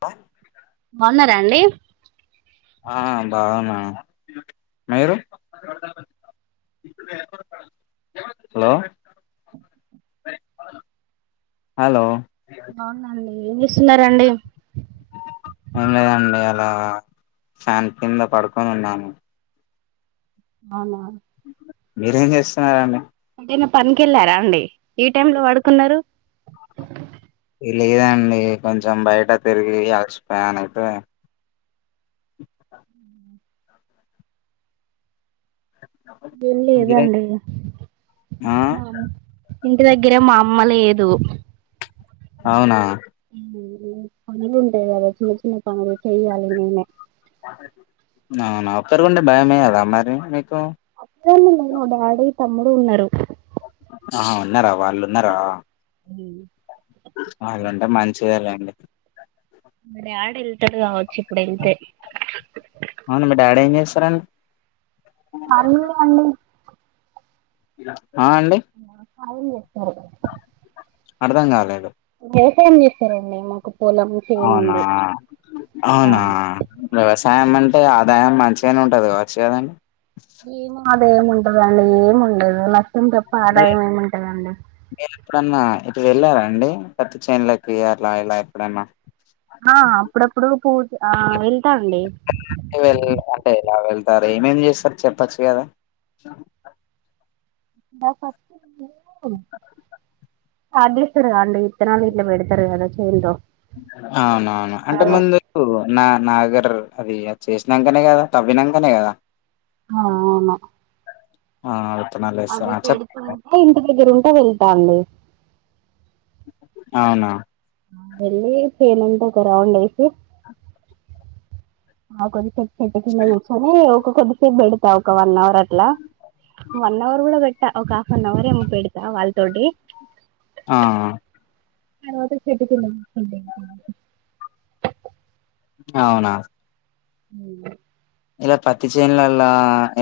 బా బాగున్నారా అండి ఆ బాగున్నాను మీరు హలో హలో బాగున్న అండి ఏం చేస్తున్నరండి ఏం లేదండి. అలా ఫ్యాన్ కింద పడుకొని ఉన్నాను అవునా మీరేం చేస్తున్నారండి ఏటైనా పనికి వేళ్ళారా అండి ఈ టైంలో పడుకున్నారు లేదండి కొంచెం బయట తిరిగి అలసిపోయా అయితే [unintelligible] ఏం మీరే లేదండి ఆ మామ్ ఇంటి దగ్గరే మా అమ్మ లేదు అవునా పనులు ఉంటాయి. కదా చిన్న చిన్న పనులు చెయ్యాలి నేనే అవునా ఒక్కరూ ఉంటే భయమేదా మరి మీకు లేదండి మా డాడీ తమ్ముడు ఉన్నారు ఆ ఉన్నారా వాళ్ళు ఉన్నారా ఉ అలాంటే మంచిదేలేండి మీ డాడ్ ఎళ్తడు గావ అవును మీ డాడ్ ఏం చేస్తారండి అరయు వాళ్ళు ఆ అండి సాయం చేస్తారు. అర్థం గాలేదు వ్యవసాయం చేప్పారండి. మాకు పొలం చేను అవునా ఉంది ఆ అవునా వ్యవసాయ ఇమ్మంటే ఆదాయం మంచిగానే ఉంటదికావచ్చు కదండి ఏమి అదాయం ఉంటదండి ఏమి ఉండదు ల తం తప్ప ఆదాయం ఏముంటదండి. మీరు ఎప్పుడన్నా ఇటు వెళ్లార అండి పత్తిచేన్లకి అలా ఇలా ఎప్పుడన్నా ఆ అప్పుడప్పుడు పుత్ ఆ వె వెళ్ళనట్టే వెళ్ళిఅంటే ఎలా వెళ్తారు ఏమేమ్ చేస్తారు చెప్పచ్చు కదా బై ప పాతేస్తారుగా అండి ఇత్తనాలు ఇట్ల పెడతారు కదా చెల్లో అవునవును అంటే ముందు నా నాగర్ అది చేసినాకనే కదా తవ్వినాకనే కదా ఆ అవును ఆ అ అది పెడుతుంటే ఇంటి దగ్గర ఉంటే వెళ్తాండి అవునా వెళ్ళి చెను అంత ఒక రౌండు ఎసి ఆ కొద్దిసేపు చెట్టు కింద కూర్చొని ఒక కొద్దిసేపు బెడతా ఒక వన్ అవర్ అట్లా వన్ అవర్ గూడా బెట్టా ఒక హాఫ్ అన్ అవర్ పెడతా వాళ్ తోటి ఆ తరువాత చెట్టు కింద కూర్చుంట అవునా హ్మ్ ఇలా పత్తి చేనులల్లా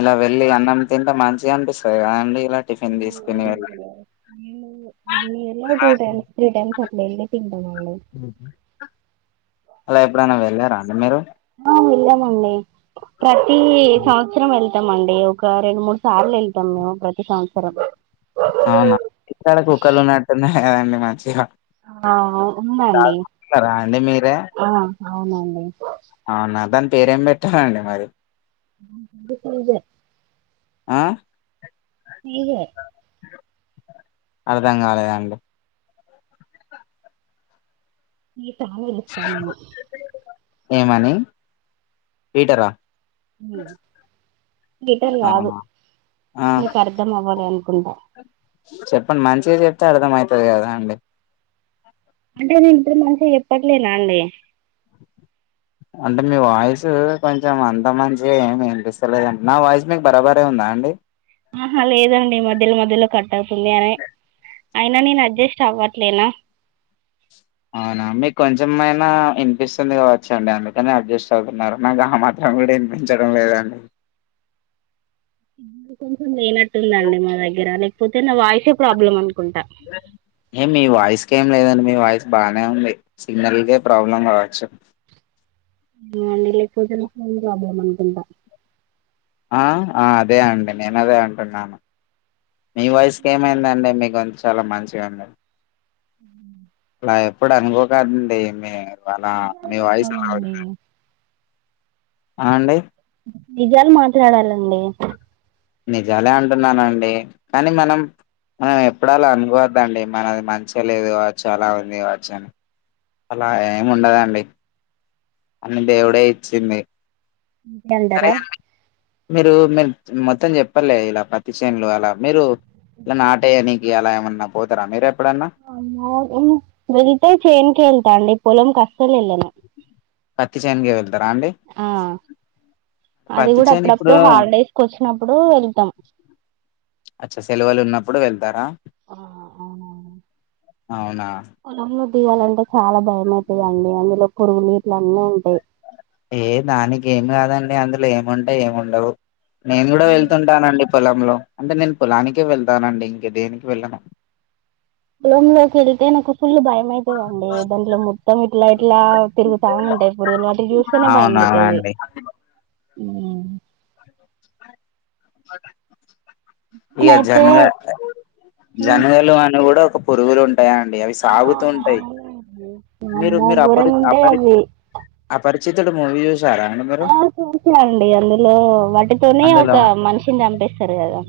ఇలా వెళ్ళి అన్నం తింటే మంచిగా అనిపిస్తది కదండి అలా ఆ, టిఫిన్ తీస్కుని వెళ్ళ అవునండి. నేను వన్ ఇయర్ లో టూ టైమ్ త్రీ టైమ్ అట్ల తింటాం అండి అలా ఎప్పుడైనా వెళ్ళారా అండి మీరు అండి ప్రతి సంవత్సరం వెళ్ తంమండి ఒక రెండు మూడు సార్లు వెళ్తాం మేము ప్రతి సంవత్సరం అవునా ఇక్కడ కుక్కలు ఉన్నట్టున్నాయి కదండి మంచిగా ఆ ఉందండి చదువుకుంటున్నారా అండి మీరే ఆ అవునండి అవునా దాని పేరేం పెట్టారండి మరి దిక్‌లుజ ఆ నెహర్ అర్ధం కాలేదండి ఈ తాళం ఎస్తన ఏమని పీటరా పీటర్ గాదు అవునా ఆ మీకు అర్ధం అవ్వలే అనుకుంటా చెప్పండి మంచిగా చెప్తే అర్థం అయితది కదా అండి అంటే నేను ఇంతకి మంచిగా చెప్పట్లేనా అండి అంటే మీ వాయిస్ కొంచెం అంత మంచిగా ఏమి వినిపిస్తలేదండి నా వాయిస్ మీకు బరాబరే ఉందా అండి ఆహా లేదండి మధ్యలో మధ్యలో కట్వుతుంది అనే అయినా నేను అడ్జస్ట్ అవ్వట్లేనా అవునా మీకు కొంచెంమైనా ఇనిపిస్తుంది కావచ్చ అండి అందుకని అడ్జస్ట్ అవుతున్నారు నాకు ఆ మాత్రం వినిపించడం లేదండి సిగ్నల్ కొంచెం లేనట్టుందండి మా దగ్గర లే హే మీ వాయిస్ ఇకేం లేదండి మీ వాయిస్ బానే ఉంది సిగ్నల్దే ప్రాబ్లం కావచ్చు అవునండి లేకపోతే నెట్వర్క్ ప్రాబ్లం అనుకుంటా ఆ ఆ అదే అండి నేను అదే అంటున్నాను మీ వయస్కి ఏమైందండి మీకు గొంతు చాలా మంచిగా ఉందండి మ్మ్మ్మ్ అలా ఎప్పుడు అనుకోకదండి మీరు అలా నిజాలు మీ వాయిస్ అలా ఉంది చెప్పాలండి అని ఆ అండి నిజాలు మాట్లాడాలండి నిజాలే అంటున్నానండి కానీ మనం మనం ఎప్పుడలా అనుకోవద్ద అండి మనది మంచిగా లేదు కావ్వచ్చు అలా ఉంది కావచ్చు అని అలా ఏమి ఉండదండి అని దేవుడే ఇచ్చింది అంతే సరే అంటారా మీరు మీరు మొత్తం చెప్పలే ఇలా పతిసేనులు అలా మీరు ఇట్లా నాట్యనీకి ఎలా ఏమైన్నా పోతురా మీరే వెిళతే చేన్కి వెళ్తా అండి పొలం కష్ట అసలు వెళ్లనూ పత్తి చేనుకి వెళ్తారా అండి ఆ అది పత్తి కూడా చేను అప్పుడప్పుడు ఇప్పుడు హాలిడేస్ కి వచ్చినప్పుడు వెళ్తాం అచ్చా సెలవులు ఉన్నప్పుడు వెళ్తారా ఆ ఆ అవునా తీీయవాలంటే చాలా భయంమవుతుందిండి అందులో పురుగు నీట్లు అన్నీ ఉంటాయి ఏ దానికి ఏమి కాదండి అందులో ఏముంటాయి ఎం ఉండవ్ నేను కూడా అవును. వెళ్తుంటానండి పొలంలో అంటే నేను పొలానికి వెళ్తానండి ఇంక దేనికి వెళ్ళను పొలం లోకి వెళ్తే నాకు ఫుల్ భయం అవుతుందండి దాంట్లో మొత్తం ఇట్లా ఇట్లా తిరుగుతా ఉంటాయి పురుగులు వాటి చూస్తేనే భయం అవునా అండి మ్మ్ ఇక అయితే జనగా జనగలు అని కూడా ప్పుొరుగులు ఉ మీరు వామ్మో మీరు అపరి ఘోరంగా ఉంటాయి అపరి అవి అపరిచితుడు మూవీ చూసారా అండి మీరు చూసినా అండి అందులో వాటి తోటి ఒక అందులో మనిషిని చంపేస్తారు కదా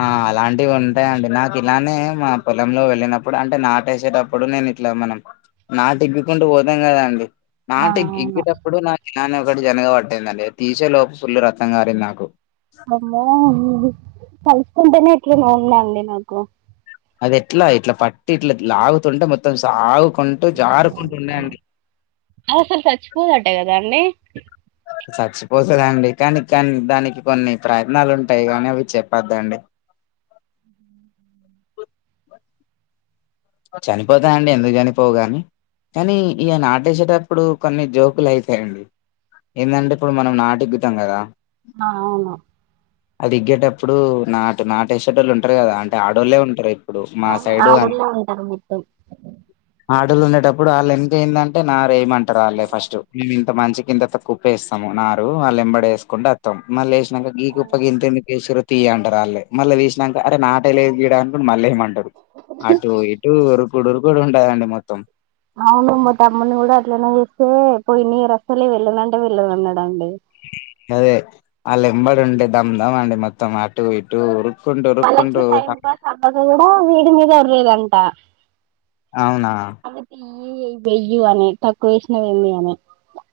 అలాంటివి ఊ ఉంటాయి అండి నాకు ఇలానే మా పొలంలో వెళ్ళినప్పుడు అంటే నాటేసేటప్పుడు నేను ఇట్లా మనం నాటి ఎగ్గుకుంటూ పోదాం కదాండి ఆ నాటి అవును ఎగ్గేటప్పుడు నా నను ఒకటి జనగా పాటింది అండి అది తీసే లోపు ఫుల్ రక్తం కారింది నాకు అమ్మో తలుసుకుంటేనే ఎట్లనో ఉందండి నాకు అది ఎట్లా ఇట్లా పట్టి ఇట్లా లాగుతుంటే మొత్తం సాగు కుంటూ జారుకుంటుండేయండి అది అసలు చచ్చిపోదట కదా అండి సచ్చి వసదండి కానీ కానీ దానికి కొన్ని ప్రయత్నాలు ఉంటాయి కానీ అవి చెప్పద్దండి అ చనిపోతా అండి ఎందుకు చనిపోవుగాని కానీ ఇగా నాటేసేటప్పుడు కొన్ని జోకులు అయితాయండి ఏంటంటే ఇప్పుడు మనం నాటుఇగ్గుతం కదా ఆ అవును అది ఇగ్గేటప్పుడు నాటు నాటే ఉంటారు కదా అంటే ఆడోళ్లే ఉంటారు ఇప్పుడు మా అవును సైడు అ ఆడోళ్ళే ఉంటారు మొత్తం ఉండేటప్పుడు వాళ్లంత ఏందంటే నారయ్యమంటారు వాళ్ళ ఫస్ట్ మేము ఇంత మంచికి ఇంత కుప్పేస్తాము నారు వాళ్ళేం బడే వేసుకుంటా వస్తాం మళ్ళ నక గీ గుప్ప గింత ఎందుకేషిర్రు తీయ అంటారు వాళ్లే మళ్ళ తీసినంక అరే నాటే లేదు గీడ అనీ మళ్ళ అంటారు అటు ఇటు ఉరుకుడు ఉరుకుడు ఉంటదండి మొత్తం అవును మ తమ్మని కూడా అట్లనే చేస్తే పోయిన ఇయర్ అస్సలే వెళ్ళనంటే వెళ్ళను అన్నాడండి అదే ఆల్లెంబడి ఉంటే దమ్దం అండి మొత్తం అటు ఇటు ఊరు వాళ్ళకి టైం పాస్ అవ్వక కూడా వీడి మీద వర్రేదంట అవునా వేయ్యి అని తక్కువ వేసినావు ఎంది అని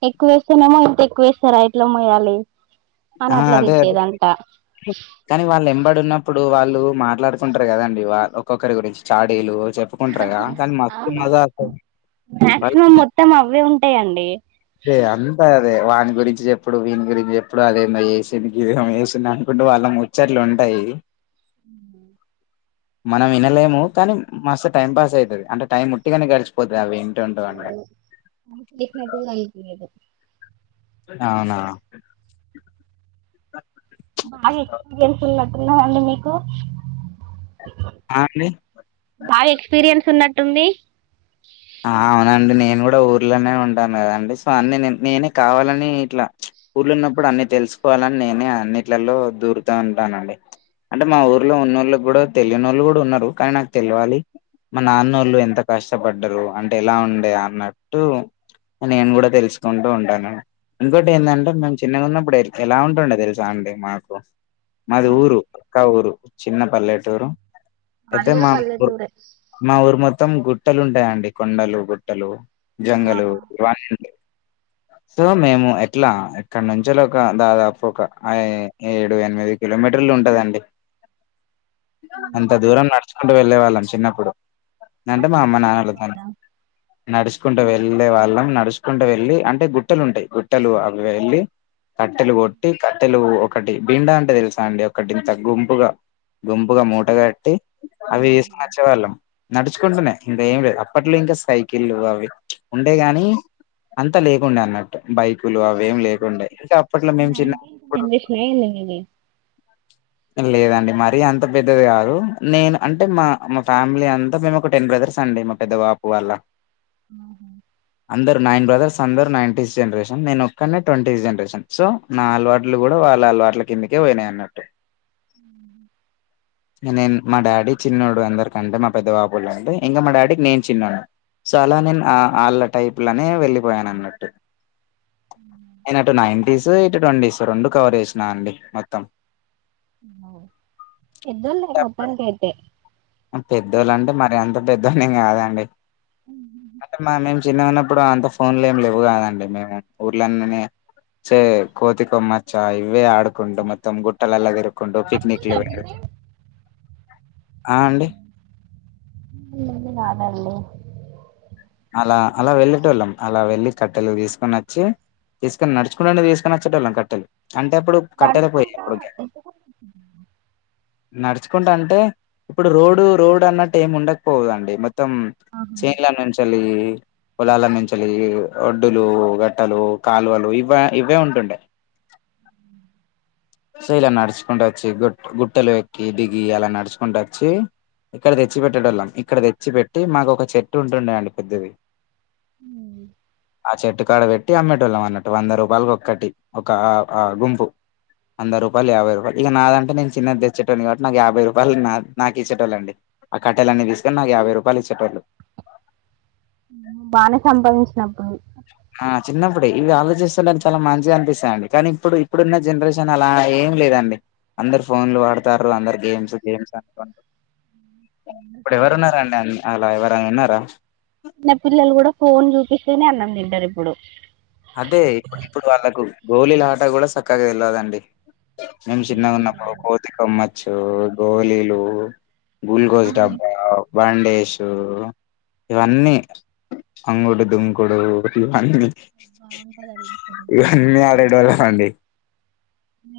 ఎక్కుస్తేనేమో ఇంతెక్కువ ఇస్తారా ఎట్ల మొయ్యాలి ఆ అదే అదే కానీ వాళ్ళు ఎంబడు ఉన్నప్పు ప్పుడు వాళ్ళు మాట్లాడుకుంటారు కదండి వా ఒక్కొక్కరి గురించి చాడీలు చెప్పుకుంటారుగా కానీ మస్తు అవును మజా వస్తది మాక్సిమం మొత్తం అవ్వే ఉంటాయండి అదే అంతా అదే వాని గురించి చెప్పుడు వీని గురించి చెప్పుడు అదేందో చేసింది గిది ఏమో చేసి వాళ్ళ ముచ్చట్లు ఉంటాయి ఉ మనం వినలేము కానీ మస్తు టైం పాస్ అవుతుంది అంటే టైం ఉట్టిగానే గడిచిపోతది అవి ఇ అవును అవునా బాగా ఎక్స్పీరియన్స్ ఉన్నట్టున్నాదండి మీకు ఆ అండి బాగా ఎక్స్పీరియన్స్ ఉన్నట్టుంది అవునండి నేను కూడా ఊర్లోనే ఉంటాను కదండి సో అన్ని నేనే కావాలని ఇట్లా ఊర్ల ఉన్నప్పుడు అన్ని తెలుసుకోవాలని నేనే అన్నింటిలో దూరుతూ ఉంటానండి అంటే మా ఊర్లో ఉన్నోళ్ళకి కూడా తెలియనోళ్ళు కూడా ఉన్నారు కానీ నాకు తెలివాలి మా నాన్నోళ్ళు ఎంత కష్టపడ్డరు అంటే ఎలా ఉండే అన్నట్టు నేను కూడా తెలుసుకుంటూ ఉంటాను ఇంకోటి ఏందంటే మేము చిన్నగా ఉన్నప్పుడు ఎలా ఉంటుండే తెలుసా అండి మాకు మాది ఊరు పక్క ఊరు చిన్నపల్లెటూరు మాది అయితే కూడా పల్లెటూరే మా ఊరు మొత్తం గు గుట్టలు ఉంటాయండి కొండలు గుట్టలు జంగలు ఆహా ఇవన్నీ [inaudible] సో మేము ఎట్లా ఇక్కడ నుంచీ ఒక దాదాపు ఒక ఏడు ఎనిమిది కిలోమీటర్ ఉంటదండి [inaudible] అంత దూరం నడుచుకుంటూ వెళ్ళే వాళ్ళం చిన్నప్పుడు లేదంటే మా అమ్మ నాన్నలతోని నడుచుకుంటూ వెళ్ళే వాళ్ళం నడుచుకుంటూ వెళ్ళి అంటే గుట్టలు ఉంటాయి గుట్టలు అవి వెళ్ళి కట్టెలు కొట్టి కట్టెలు ఒకటి బిండా అంటే తెలుసా అండి ఒకటి ఇంత గుంపుగా గుంపుగా మూటగాట్టి అవి తీసుకు నచ్చేవాళ్ళం నడుచుకుంటునే ఇంక ఏం లేదు అప్పట్లో ఇంకా సైకిళ్లు అవి ఉండే గాని అంతా లేకుండే అన్నట్టు బైక్ క్కులు అవేం లేకుండా అంటే అప్పట్లో మేము చిన్న జనరేషన్ అయింది మీది లేదండి మరీ అంత పెద్దది కాదు నేను అంటే మా మా ఫ్యామిలీ అంతా మేము ఒక టెన్ బ్రదర్ సండే మా పెద్ద బాపు వాళ్ళ మ్మ్ అందరు నైన్ బ్రదర్స్ అందరు నైన్టీత్ జనరేషన్ నేను ఒక్కడినే ట్వంటీ జనరేషన్ సో నా అలవాటులు కూడా వాళ్ళ అలవాట్ల కిందకే పోయినాయి అన్నట్టు నేను మా డాడీ చిన్నోడు అందరికంటే మా పెద్ద బాబు కంటే ఇంకా మా డాడీకి నేను చిన్నా సో అలా నేను వాళ్ళ టైప్ లోనే వెళ్ళిపోయాను అన్నట్టు నేను అటు నైన్టీస్ ఇటు ట్వంటీస్ రెండు కవర్ చేసినానండి మొత్తం పెద్దోళ్ళు మొత్తానికయితే పెద్దోళ్ళ అంటే మరి ఎంత పెద్దోళ్ళేం కాదండి అంటే మా మేము చిన్నోళ్ళం ఇప్పుడు అంత ఫోన్లు ఏమి లేవు కదండి మేము ఊర్లెంబడే చే కోతి కొమ్మచ్చ్చో ఇవే ఆడుకుంటాం మొత్తం గుట్టలల్లో తిరుగు కొంటో పిక్నిక్ [unintelligible] [inaudible] అలా అలా వెళ్ళేటోల్లం అలా వెళ్లి కట్టెలు తీసుకుని వచ్చి తీసుకని నడుచుకుంటనే తీసుకుని నచ్చే వాళ్ళం కట్టెలు అంటే అప్పుడు కట్టెల పొయ్యి అప్పటికే నడుచుకుంటా అంటే ఇప్పుడు రోడ్ రోడ్ అన్నట్టు ఏమి ఉండకపోదండి మొత్తం చెన్లొ నుంచిళ్ళ పొలాల నుంచి వెళ్ళి ఒడ్డులు, గట్టలు, కాలువలు ఇవే ఇవే ఉంటుండే సో ఇలా నడుచుకుంట వచ్చి గు గుట్టలు ఎక్కి, దిగి అలా నడుచుకుంట వచ్చి ఇక్కడ తెచ్చిపెట్టేడొళ్ళం ఇక్కడ తెచ్చి పెట్టి మాకు ఒక చెట్టు ఉంటుండే అండి పెద్దది ఆ చెట్టుకాడ వెట్ ట్టి అమ్మేటోల్లం అన్నట్టు వంద రూపాయలకి ఓక్కటి ఒక గుంపు వంద రూపాయలు, యాభై రూపాయలు ఇక నాదంటే నేను చిన్నది తెచ్చేటోడ్ని నాకు యాభై రూపాయలు నాకు ఇచ్చేటోళ్ళండి ఆ కట్టెలన్నీ తీసుకొని నాకు యాభై రూపాయలు ఇచ్చేటోళ్ళు బానే సంపాదించినప్పుడు ఆ చిన్నప్పుడే ఇవి ఆలోచిస్తుంటె చాలా మంచిగా అనిపిస్తాదిండి. కానీ ఇప్పుడు ఇప్పుడున్న జనరేషన్ అలా ఏం లేదండి అందరు ఫోన్లు వాడతారు. అందరు గేమ్స్ గేమ్స్ అ ఇప్పుడు ఎవరు ఉన్నారండి అలా ఎవరైనా ఉన్నారా నా పిల్లలు కూడా ఫోన్ చూపిస్తేనే అన్నం తింటారు ఇప్పుడు అంటే ఇప్పుడు ఇప్పుడు వాళ్ళకు గోలిలాట కూడా సక్కగా తెల్వదండి మేము చిన్నగా ఉన్నప్పుడు కోతి కొమ్మచ్చు, గోలీలు గ్ూకోజ్ డబ్బా బండేసు ఇవన్నీ అంగడు దుంకోడు ఇన్న [inaudible] ఆడేటోళ్ళం అండి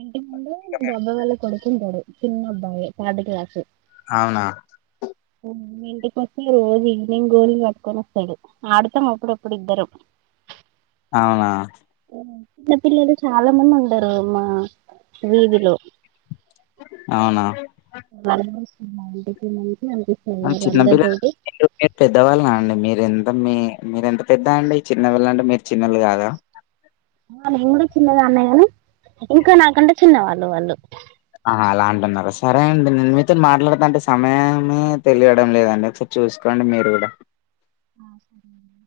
ఇంటి ముందు [unintelligible] కొడుకుంటాడు చిన్నబ్బాయి థర్డ్ క్లాసు అవునా ఇంటికి వచ్చి రోజు ఈవినింగ్ గోలీలు పట్టుకొని వస్తాడు ఆడతాం అప్పుడప్పుడు ఇద్దరం అవునా చిన్న పిల్లలు చాలా మంది ఉండరు అమ్మా అవునా భయమేస్తుందండీ [inaudible] చిన్న పిల్లలు పెద్దవాళ్ళనా అండి మీరెంత మీ మీరంటే పెద్ద అండి చిన్నవాళ్ళు అంటే మీరు చిన్నళ్ళు కాదా మేము కూడా చిన్నదాన్నే కదా, కానీ నాకంటే చిన్నవాళ్ళు వాళ్ళు ఆ అలా అంటున్నారు సరే అండి నేను మీతో మాట్లాడతా అంటే సమయమే తెలియడం లేదండి చూసుకోండి మీరు కూడా ఆ సరే అండి